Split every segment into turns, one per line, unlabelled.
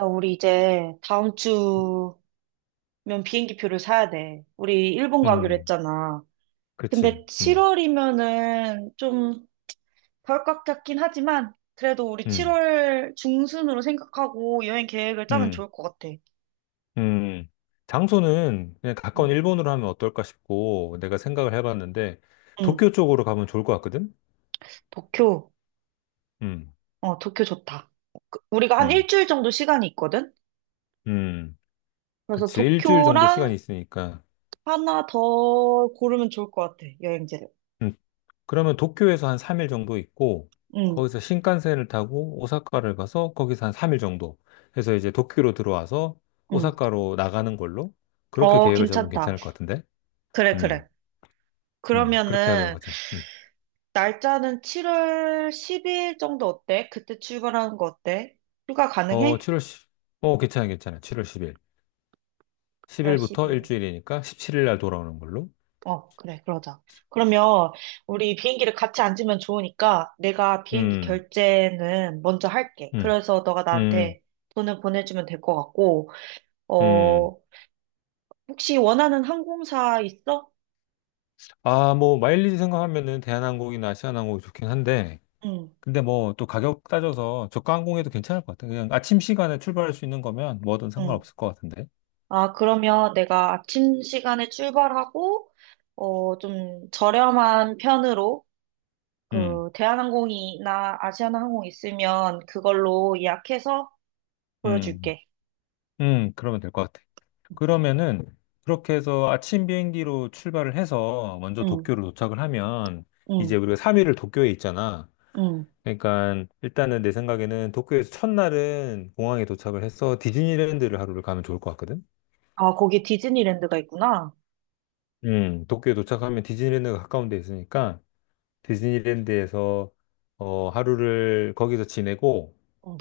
야, 우리 이제 다음 주면 비행기 표를 사야 돼. 우리 일본 가기로
음,
했잖아.
그치.
근데 7월이면은 좀 덜컥 같긴 하지만 그래도 우리
음,
7월 중순으로 생각하고 여행 계획을 짜면
음,
좋을 것 같아.
음. 장소는 그냥 가까운
응,
일본으로 하면 어떨까 싶고, 내가 생각을 해봤는데,
응.
도쿄 쪽으로 가면 좋을 것 같거든?
도쿄.
음,
어, 도쿄 좋다. 우리가 한
음,
일주일 정도 시간이 있거든?
음.
그래서
그렇지. 일주일 정도 시간이
도쿄랑
있으니까.
하나 더 고르면 좋을 것 같아, 여행지를.
음, 그러면 도쿄에서 한 3일 정도 있고,
응,
거기서 신칸센을 타고 오사카를 가서 거기서 한 3일 정도 해서 이제 도쿄로 들어와서
응.
오사카로 나가는 걸로 그렇게
어,
계획을 잡으면
괜찮다.
괜찮을 것 같은데?
그래,
음,
그래.
그렇게 하도록
그러면은
하자. 음.
날짜는 7월 10일 정도 어때? 그때 출발하는 거 어때? 휴가
어,
가능해?
칠월 십 괜찮아, 괜찮아. 7월 10일.
7월
10일부터
10일.
일주일이니까 17일 날 돌아오는 걸로.
어, 그래, 그러자. 그러면 우리 비행기를 같이 앉으면 좋으니까 내가 비행기
음,
결제는 먼저 할게.
음,
그래서 너가
음,
나한테 돈을 보내주면 될 것 같고,
음.
어, 혹시 원하는 항공사 있어?
아, 뭐, 마일리지 생각하면은 대한항공이나 아시아나항공이 좋긴 한데,
응,
근데 뭐, 또 가격 따져서 저가 항공에도 괜찮을 것 같아. 그냥 아침 시간에 출발할 수 있는 거면 뭐든
응.
상관없을 것 같은데.
아, 그러면 내가 아침 시간에 출발하고, 어, 좀 저렴한 편으로
음,
그 대한항공이나 아시아나항공 있으면 그걸로 예약해서
음,
보여줄게.
그러면 될 것 같아. 그러면은, 그렇게 해서 아침 비행기로 출발을 해서 먼저
응,
도쿄를 도착을 하면, 이제
응,
우리가 3일을 도쿄에 있잖아.
응.
그러니까 일단은 내 생각에는 도쿄에서 첫날은 공항에 도착을 해서 디즈니랜드를 하루를 가면 좋을 것 같거든.
아, 거기 디즈니랜드가 있구나.
도쿄에 도착하면 디즈니랜드가 가까운 데 있으니까 디즈니랜드에서 하루를 거기서 지내고
응.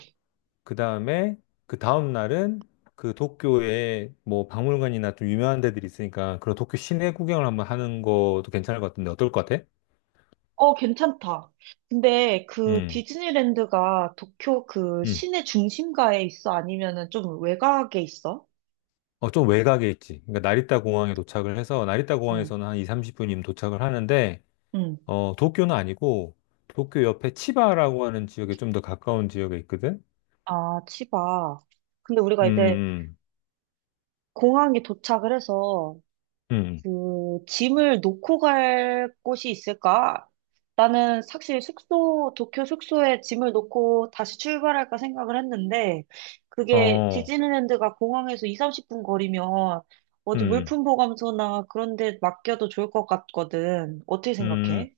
그 다음에 그 다음 날은 그 도쿄에 뭐 박물관이나 좀 유명한 데들이 있으니까 그런 도쿄 시내 구경을 한번 하는 것도 괜찮을 것 같은데 어떨 것 같아?
어, 괜찮다. 근데 그
음,
디즈니랜드가 도쿄 그
음.
시내 중심가에 있어? 아니면은 좀 외곽에 있어?
어, 좀 외곽에 있지. 그러니까 나리타 공항에 도착을 해서 나리타
응.
공항에서는 한 2, 30분이면 도착을 하는데
응.
어, 도쿄는 아니고, 도쿄 옆에 치바라고 하는 지역에 좀 더 가까운 지역에 있거든?
아, 치바. 근데 우리가 이제
음,
공항에 도착을 해서
음, 음.
그, 짐을 놓고 갈 곳이 있을까? 나는 사실 숙소, 도쿄 숙소에 짐을 놓고 다시 출발할까 생각을 했는데,
음.
그게
어,
디즈니랜드가 공항에서 2, 30분 거리면 어디
음,
물품 보관소나 그런 데 맡겨도 좋을 것 같거든. 어떻게
음,
생각해?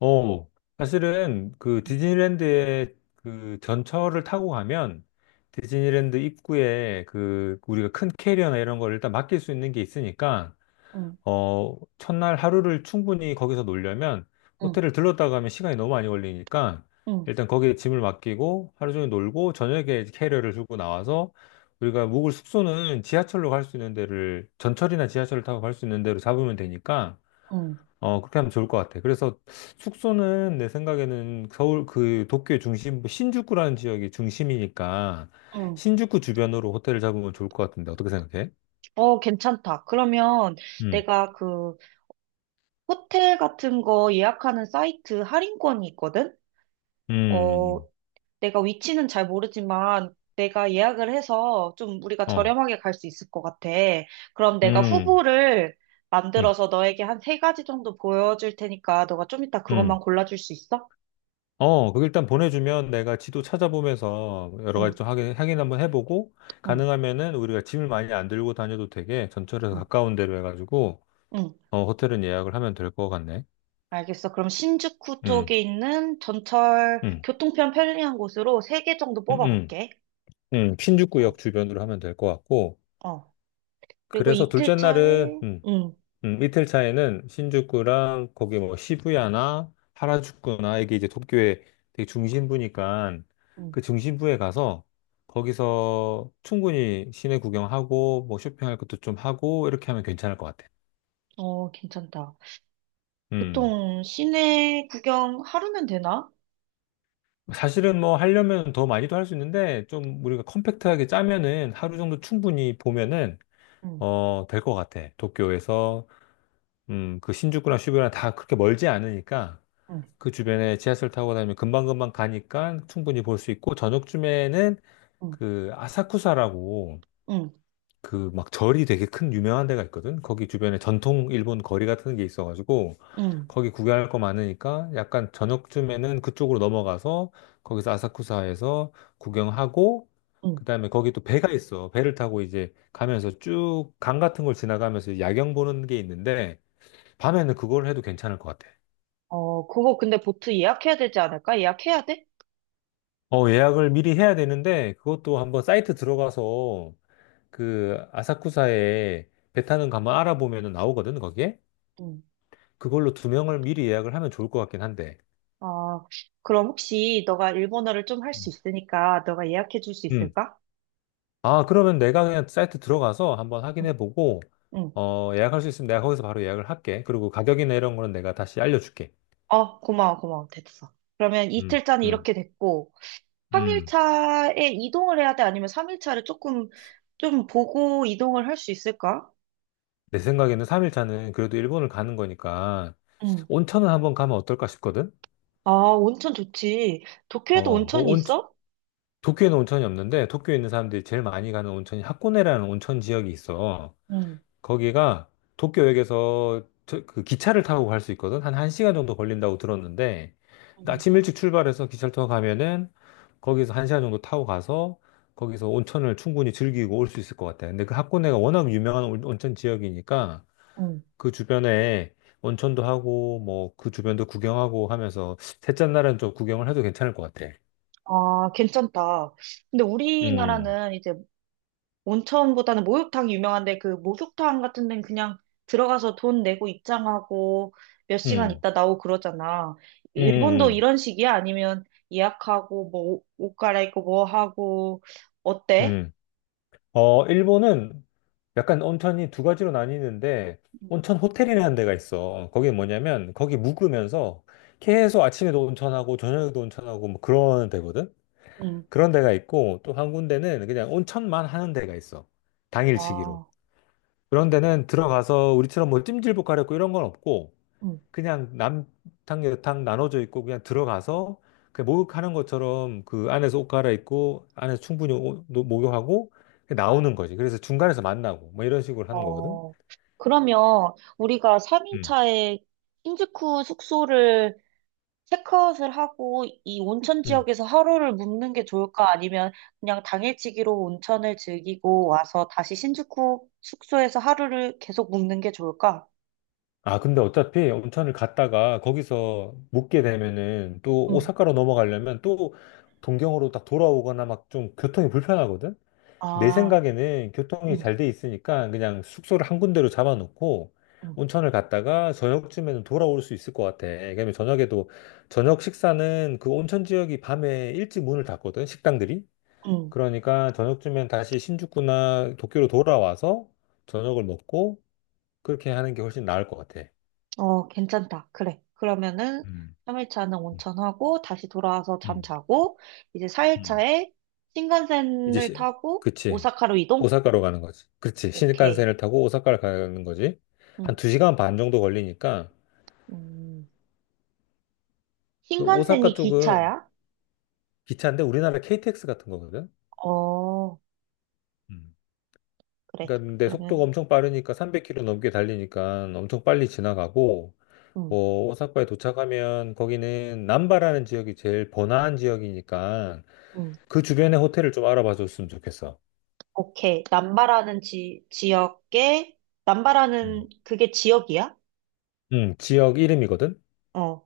어. 사실은 그 디즈니랜드에 그 전철을 타고 가면 디즈니랜드 입구에 그 우리가 큰 캐리어나 이런 걸 일단 맡길 수 있는 게 있으니까
응,
첫날 하루를 충분히 거기서 놀려면
응,
호텔을 들렀다 가면 시간이 너무 많이 걸리니까
응,
일단 거기에 짐을 맡기고 하루 종일 놀고 저녁에 캐리어를 들고 나와서 우리가 묵을 숙소는 지하철로 갈 수 있는 데를 전철이나 지하철을 타고 갈 수 있는 데로 잡으면 되니까
응,
그렇게 하면 좋을 것 같아. 그래서 숙소는 내 생각에는 서울 그 도쿄의 중심부 신주쿠라는 지역이 중심이니까
응.
신주쿠 주변으로 호텔을 잡으면 좋을 것 같은데 어떻게 생각해?
어, 괜찮다. 그러면
음,
내가 그 호텔 같은 거 예약하는 사이트 할인권이 있거든?
음,
어,
음.
내가 위치는 잘 모르지만 내가 예약을 해서 좀 우리가
어,
저렴하게 갈 수 있을 것 같아. 그럼 내가
음.
후보를
음,
만들어서 너에게 한 세 가지 정도 보여줄 테니까 너가 좀 이따
음.
그것만 골라줄 수 있어?
어, 그 일단 보내주면 내가 지도 찾아보면서 여러
응,
가지 좀 확인 한번 해보고,
응,
가능하면은 우리가 짐을 많이 안 들고 다녀도 되게 전철에서
응,
가까운 데로 해가지고,
응.
호텔은 예약을 하면 될 것 같네.
알겠어. 그럼 신주쿠
음,
쪽에 있는 전철
음,
교통편 편리한 곳으로 세 개 정도
음, 음,
뽑아볼게. 어,
신주쿠역 주변으로 하면 될 것 같고,
어. 그리고
그래서
이틀
둘째 날은,
차에, 응,
이틀 차에는 신주쿠랑 거기 뭐 시부야나 하라주쿠나 이게 이제 도쿄의 되게 중심부니까
응.
그 중심부에 가서 거기서 충분히 시내 구경하고 뭐 쇼핑할 것도 좀 하고 이렇게 하면 괜찮을 것 같아.
어, 괜찮다.
음.
보통 시내 구경 하루면 되나?
사실은 뭐 하려면 더 많이도 할 수 있는데 좀 우리가 컴팩트하게 짜면은 하루 정도 충분히 보면은
응,
될 것 같아. 도쿄에서 그 신주쿠랑 시부야나 다 그렇게 멀지 않으니까
응.
그 주변에 지하철 타고 다니면 금방금방 가니까 충분히 볼 수 있고 저녁쯤에는
응.
그 아사쿠사라고
응,
그 막 절이 되게 큰 유명한 데가 있거든. 거기 주변에 전통 일본 거리 같은 게 있어가지고
응,
거기 구경할 거 많으니까 약간 저녁쯤에는 그쪽으로 넘어가서 거기서 아사쿠사에서 구경하고
응,
그다음에 거기 또 배가 있어. 배를 타고 이제 가면서 쭉 강 같은 걸 지나가면서 야경 보는 게 있는데 밤에는 그걸 해도 괜찮을 것 같아.
어, 그거 근데 보트 예약해야 되지 않을까? 예약해야 돼?
어, 예약을 미리 해야 되는데 그것도 한번 사이트 들어가서 그 아사쿠사에 배 타는 거 한번 알아보면 나오거든, 거기에.
응.
그걸로 두 명을 미리 예약을 하면 좋을 것 같긴 한데.
아, 그럼 혹시 너가 일본어를 좀 할 수
음.
있으니까 너가 예약해 줄 수
음.
있을까?
아, 그러면 내가 그냥 사이트 들어가서 한번
응,
확인해 보고
응.
예약할 수 있으면 내가 거기서 바로 예약을 할게. 그리고 가격이나 이런 거는 내가 다시 알려줄게.
어, 고마워, 고마워. 됐어. 그러면
음.
이틀짜는
음.
이렇게 됐고,
음.
3일차에 이동을 해야 돼? 아니면 3일차를 조금, 좀 보고 이동을 할 수 있을까?
내 생각에는 3일차는 그래도 일본을 가는 거니까
응,
온천을 한번 가면 어떨까 싶거든.
아, 온천 좋지. 도쿄에도
어,
온천이 있어?
도쿄에는 온천이 없는데 도쿄에 있는 사람들이 제일 많이 가는 온천이 하코네라는 온천 지역이 있어.
응,
거기가 도쿄역에서 그 기차를 타고 갈 수 있거든. 한 1시간 정도 걸린다고 들었는데
응,
아침 일찍 출발해서 기차를 타고 가면은 거기서 1시간 정도 타고 가서 거기서 온천을 충분히 즐기고 올 수 있을 것 같아. 근데 그 하코네가 워낙 유명한 온천 지역이니까
응.
그 주변에 온천도 하고 뭐 그 주변도 구경하고 하면서 셋째 날은 좀 구경을 해도 괜찮을 것 같아.
아, 괜찮다. 근데
음,
우리나라는 이제 온천보다는 목욕탕이 유명한데 그 목욕탕 같은 데는 그냥 들어가서 돈 내고 입장하고 몇 시간
음,
있다 나오고 그러잖아.
음,
일본도
음. 음.
이런 식이야? 아니면 예약하고 뭐 옷 갈아입고 뭐 하고 어때?
음. 어, 일본은 약간 온천이 두 가지로 나뉘는데, 온천 호텔이라는 데가 있어. 어, 거기 뭐냐면, 거기 묵으면서 계속 아침에도 온천하고, 저녁에도 온천하고, 뭐 그런 데거든?
응.
그런 데가 있고, 또 한 군데는 그냥 온천만 하는 데가 있어. 당일치기로.
아,
그런 데는 들어가서 우리처럼 뭐 찜질복 가렵고 이런 건 없고,
응.
그냥 남탕 여탕 나눠져 있고 그냥 들어가서 그 목욕하는 것처럼 그 안에서 옷 갈아입고 안에서 충분히 목욕하고 나오는 거지. 그래서 중간에서 만나고 뭐 이런 식으로 하는 거거든.
어. 그러면 우리가
음.
3인차에 신주쿠 숙소를 체크아웃을 하고 이 온천
음.
지역에서 하루를 묵는 게 좋을까? 아니면 그냥 당일치기로 온천을 즐기고 와서 다시 신주쿠 숙소에서 하루를 계속 묵는 게 좋을까?
아, 근데 어차피 온천을 갔다가 거기서 묵게 되면은 또
응.
오사카로 넘어가려면 또 동경으로 딱 돌아오거나 막 좀 교통이 불편하거든. 내
아,
생각에는 교통이
응,
잘 돼 있으니까 그냥 숙소를 한 군데로 잡아놓고
응,
온천을 갔다가 저녁쯤에는 돌아올 수 있을 것 같아. 그러면 저녁에도 저녁 식사는 그 온천 지역이 밤에 일찍 문을 닫거든, 식당들이.
응.
그러니까 저녁쯤엔 다시 신주쿠나 도쿄로 돌아와서 저녁을 먹고 그렇게 하는 게 훨씬 나을 것 같아.
어, 괜찮다. 그래. 그러면은
음,
3일차는
음,
온천하고 다시 돌아와서 잠
음,
자고 이제
음.
4일차에
이제
신칸센을
시,
타고
그치.
오사카로 이동?
오사카로 가는 거지. 그치.
오케이.
신칸센을 타고 오사카를 가는 거지. 한
응.
두 시간 반 정도 걸리니까
음,
그 오사카
신칸센이
쪽은
기차야?
기차인데 우리나라 KTX 같은 거거든.
어,
음.
그래.
그러니까 근데 속도가
그러면
엄청 빠르니까 300km 넘게 달리니까 엄청 빨리 지나가고
응,
어, 오사카에 도착하면 거기는 남바라는 지역이 제일 번화한 지역이니까
응,
그 주변에 호텔을 좀 알아봐 줬으면 좋겠어.
오케이. 남바라는 지역에, 남바라는
음.
그게 지역이야?
지역 이름이거든.
어.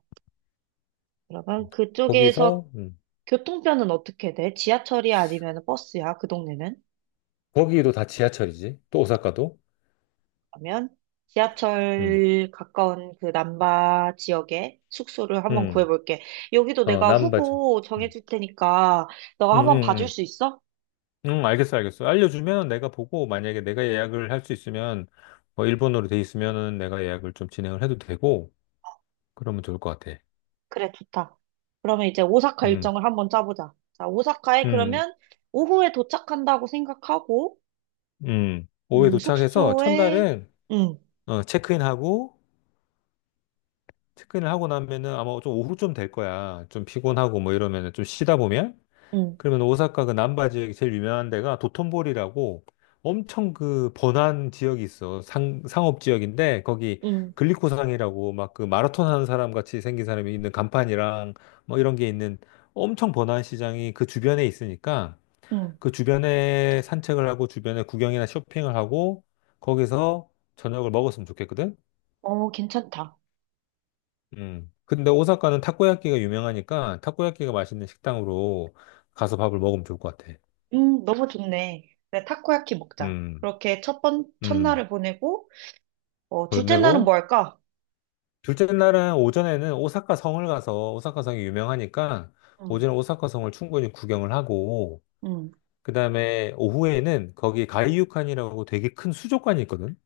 그러면 그쪽에서
거기서
교통편은 어떻게 돼? 지하철이 아니면 버스야? 그 동네는?
거기도 다 지하철이지. 또 오사카도.
그러면
음,
지하철 가까운 그 남바 지역에 숙소를 한번
음,
구해볼게. 여기도
어,
내가
남바지.
후보
음,
정해줄 테니까
음,
너가
음,
한번 봐줄
음.
수 있어?
응, 알겠어, 알겠어. 알려주면 내가 보고, 만약에 내가 예약을 할 수 있으면, 뭐, 일본어로 돼 있으면은 내가 예약을 좀 진행을 해도 되고, 그러면 좋을 것 같아.
그래, 좋다. 그러면 이제 오사카
음,
일정을 한번 짜보자. 자, 오사카에
음,
그러면 오후에 도착한다고 생각하고,
오후에 도착해서
숙소에,
첫날은,
응,
어, 체크인하고, 체크인을 하고 나면은 아마 좀 오후쯤 될 거야. 좀 피곤하고 뭐 이러면은 좀 쉬다 보면,
응,
그러면 오사카 그 남바 지역이 제일 유명한 데가 도톤보리라고 엄청 그 번화한 지역이 있어. 상업 지역인데 거기
응,
글리코상이라고 막 그 마라톤 하는 사람 같이 생긴 사람이 있는 간판이랑 뭐 이런 게 있는 엄청 번화한 시장이 그 주변에 있으니까
응.
그 주변에 산책을 하고 주변에 구경이나 쇼핑을 하고 거기서 저녁을 먹었으면 좋겠거든.
어, 괜찮다.
음. 근데 오사카는 타코야끼가 유명하니까 타코야끼가 맛있는 식당으로 가서 밥을 먹으면 좋을 것 같아.
너무 좋네. 그래, 타코야키 먹자.
음.
그렇게
음.
첫날을 보내고, 어,
돈
둘째 날은
내고
뭐 할까?
둘째 날은 오전에는 오사카 성을 가서 오사카 성이 유명하니까
응,
오전에 오사카 성을 충분히 구경을 하고
응,
그다음에 오후에는 거기 가이유칸이라고 되게 큰 수족관이 있거든.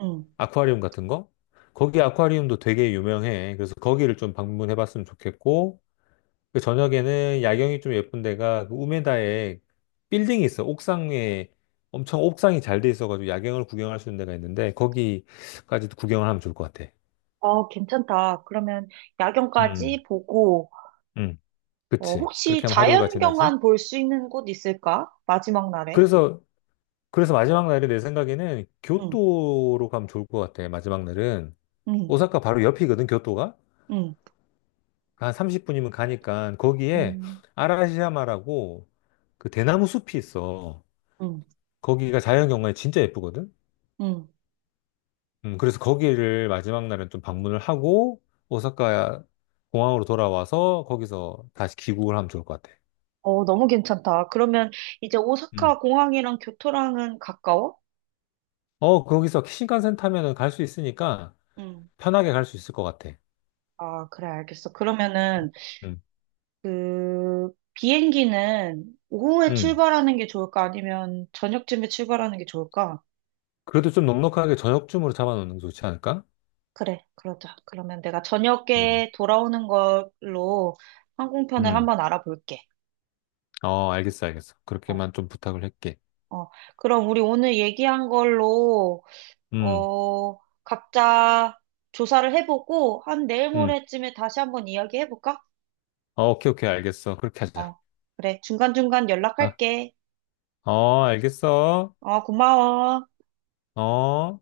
응.
아쿠아리움 같은 거. 거기 아쿠아리움도 되게 유명해. 그래서 거기를 좀 방문해 봤으면 좋겠고 그 저녁에는 야경이 좀 예쁜 데가 그 우메다에 빌딩이 있어. 옥상에 엄청 옥상이 잘 돼 있어가지고 야경을 구경할 수 있는 데가 있는데 거기까지도 구경을 하면 좋을 것 같아.
어, 괜찮다. 그러면
음.
야경까지 보고,
음.
어,
그치. 그렇게
혹시
하면 하루가 지나지.
자연경관 볼 수 있는 곳 있을까? 마지막 날에?
그래서, 그래서 마지막 날에 내 생각에는
응,
교토로 가면 좋을 것 같아. 마지막 날은.
응,
오사카 바로 옆이거든, 교토가.
응,
한 30분이면 가니까 거기에
응,
아라시야마라고 그 대나무 숲이 있어.
응,
거기가 자연경관이 진짜 예쁘거든.
응.
그래서 거기를 마지막 날은 좀 방문을 하고 오사카 공항으로 돌아와서 거기서 다시 귀국을 하면 좋을 것 같아.
어, 너무 괜찮다. 그러면 이제
음.
오사카 공항이랑 교토랑은 가까워?
어, 거기서 신칸센 타면은 갈 수 있으니까
응.
편하게 갈 수 있을 것 같아.
아, 그래, 알겠어. 그러면은,
음.
그, 비행기는 오후에
음.
출발하는 게 좋을까? 아니면 저녁쯤에 출발하는 게 좋을까?
그래도 좀 넉넉하게 저녁쯤으로 잡아놓는 게 좋지 않을까?
그래, 그러자. 그러면 내가
음.
저녁에 돌아오는 걸로 항공편을
음.
한번 알아볼게.
어, 알겠어, 알겠어.
어,
그렇게만 좀 부탁을 할게.
어. 그럼 우리 오늘 얘기한 걸로,
음.
어, 각자 조사를 해보고, 한 내일
음.
모레쯤에 다시 한번 이야기해볼까?
어, 오케이, 오케이, 알겠어. 그렇게 하자.
어, 그래. 중간중간
아,
연락할게.
어, 알겠어.
어, 고마워.
어.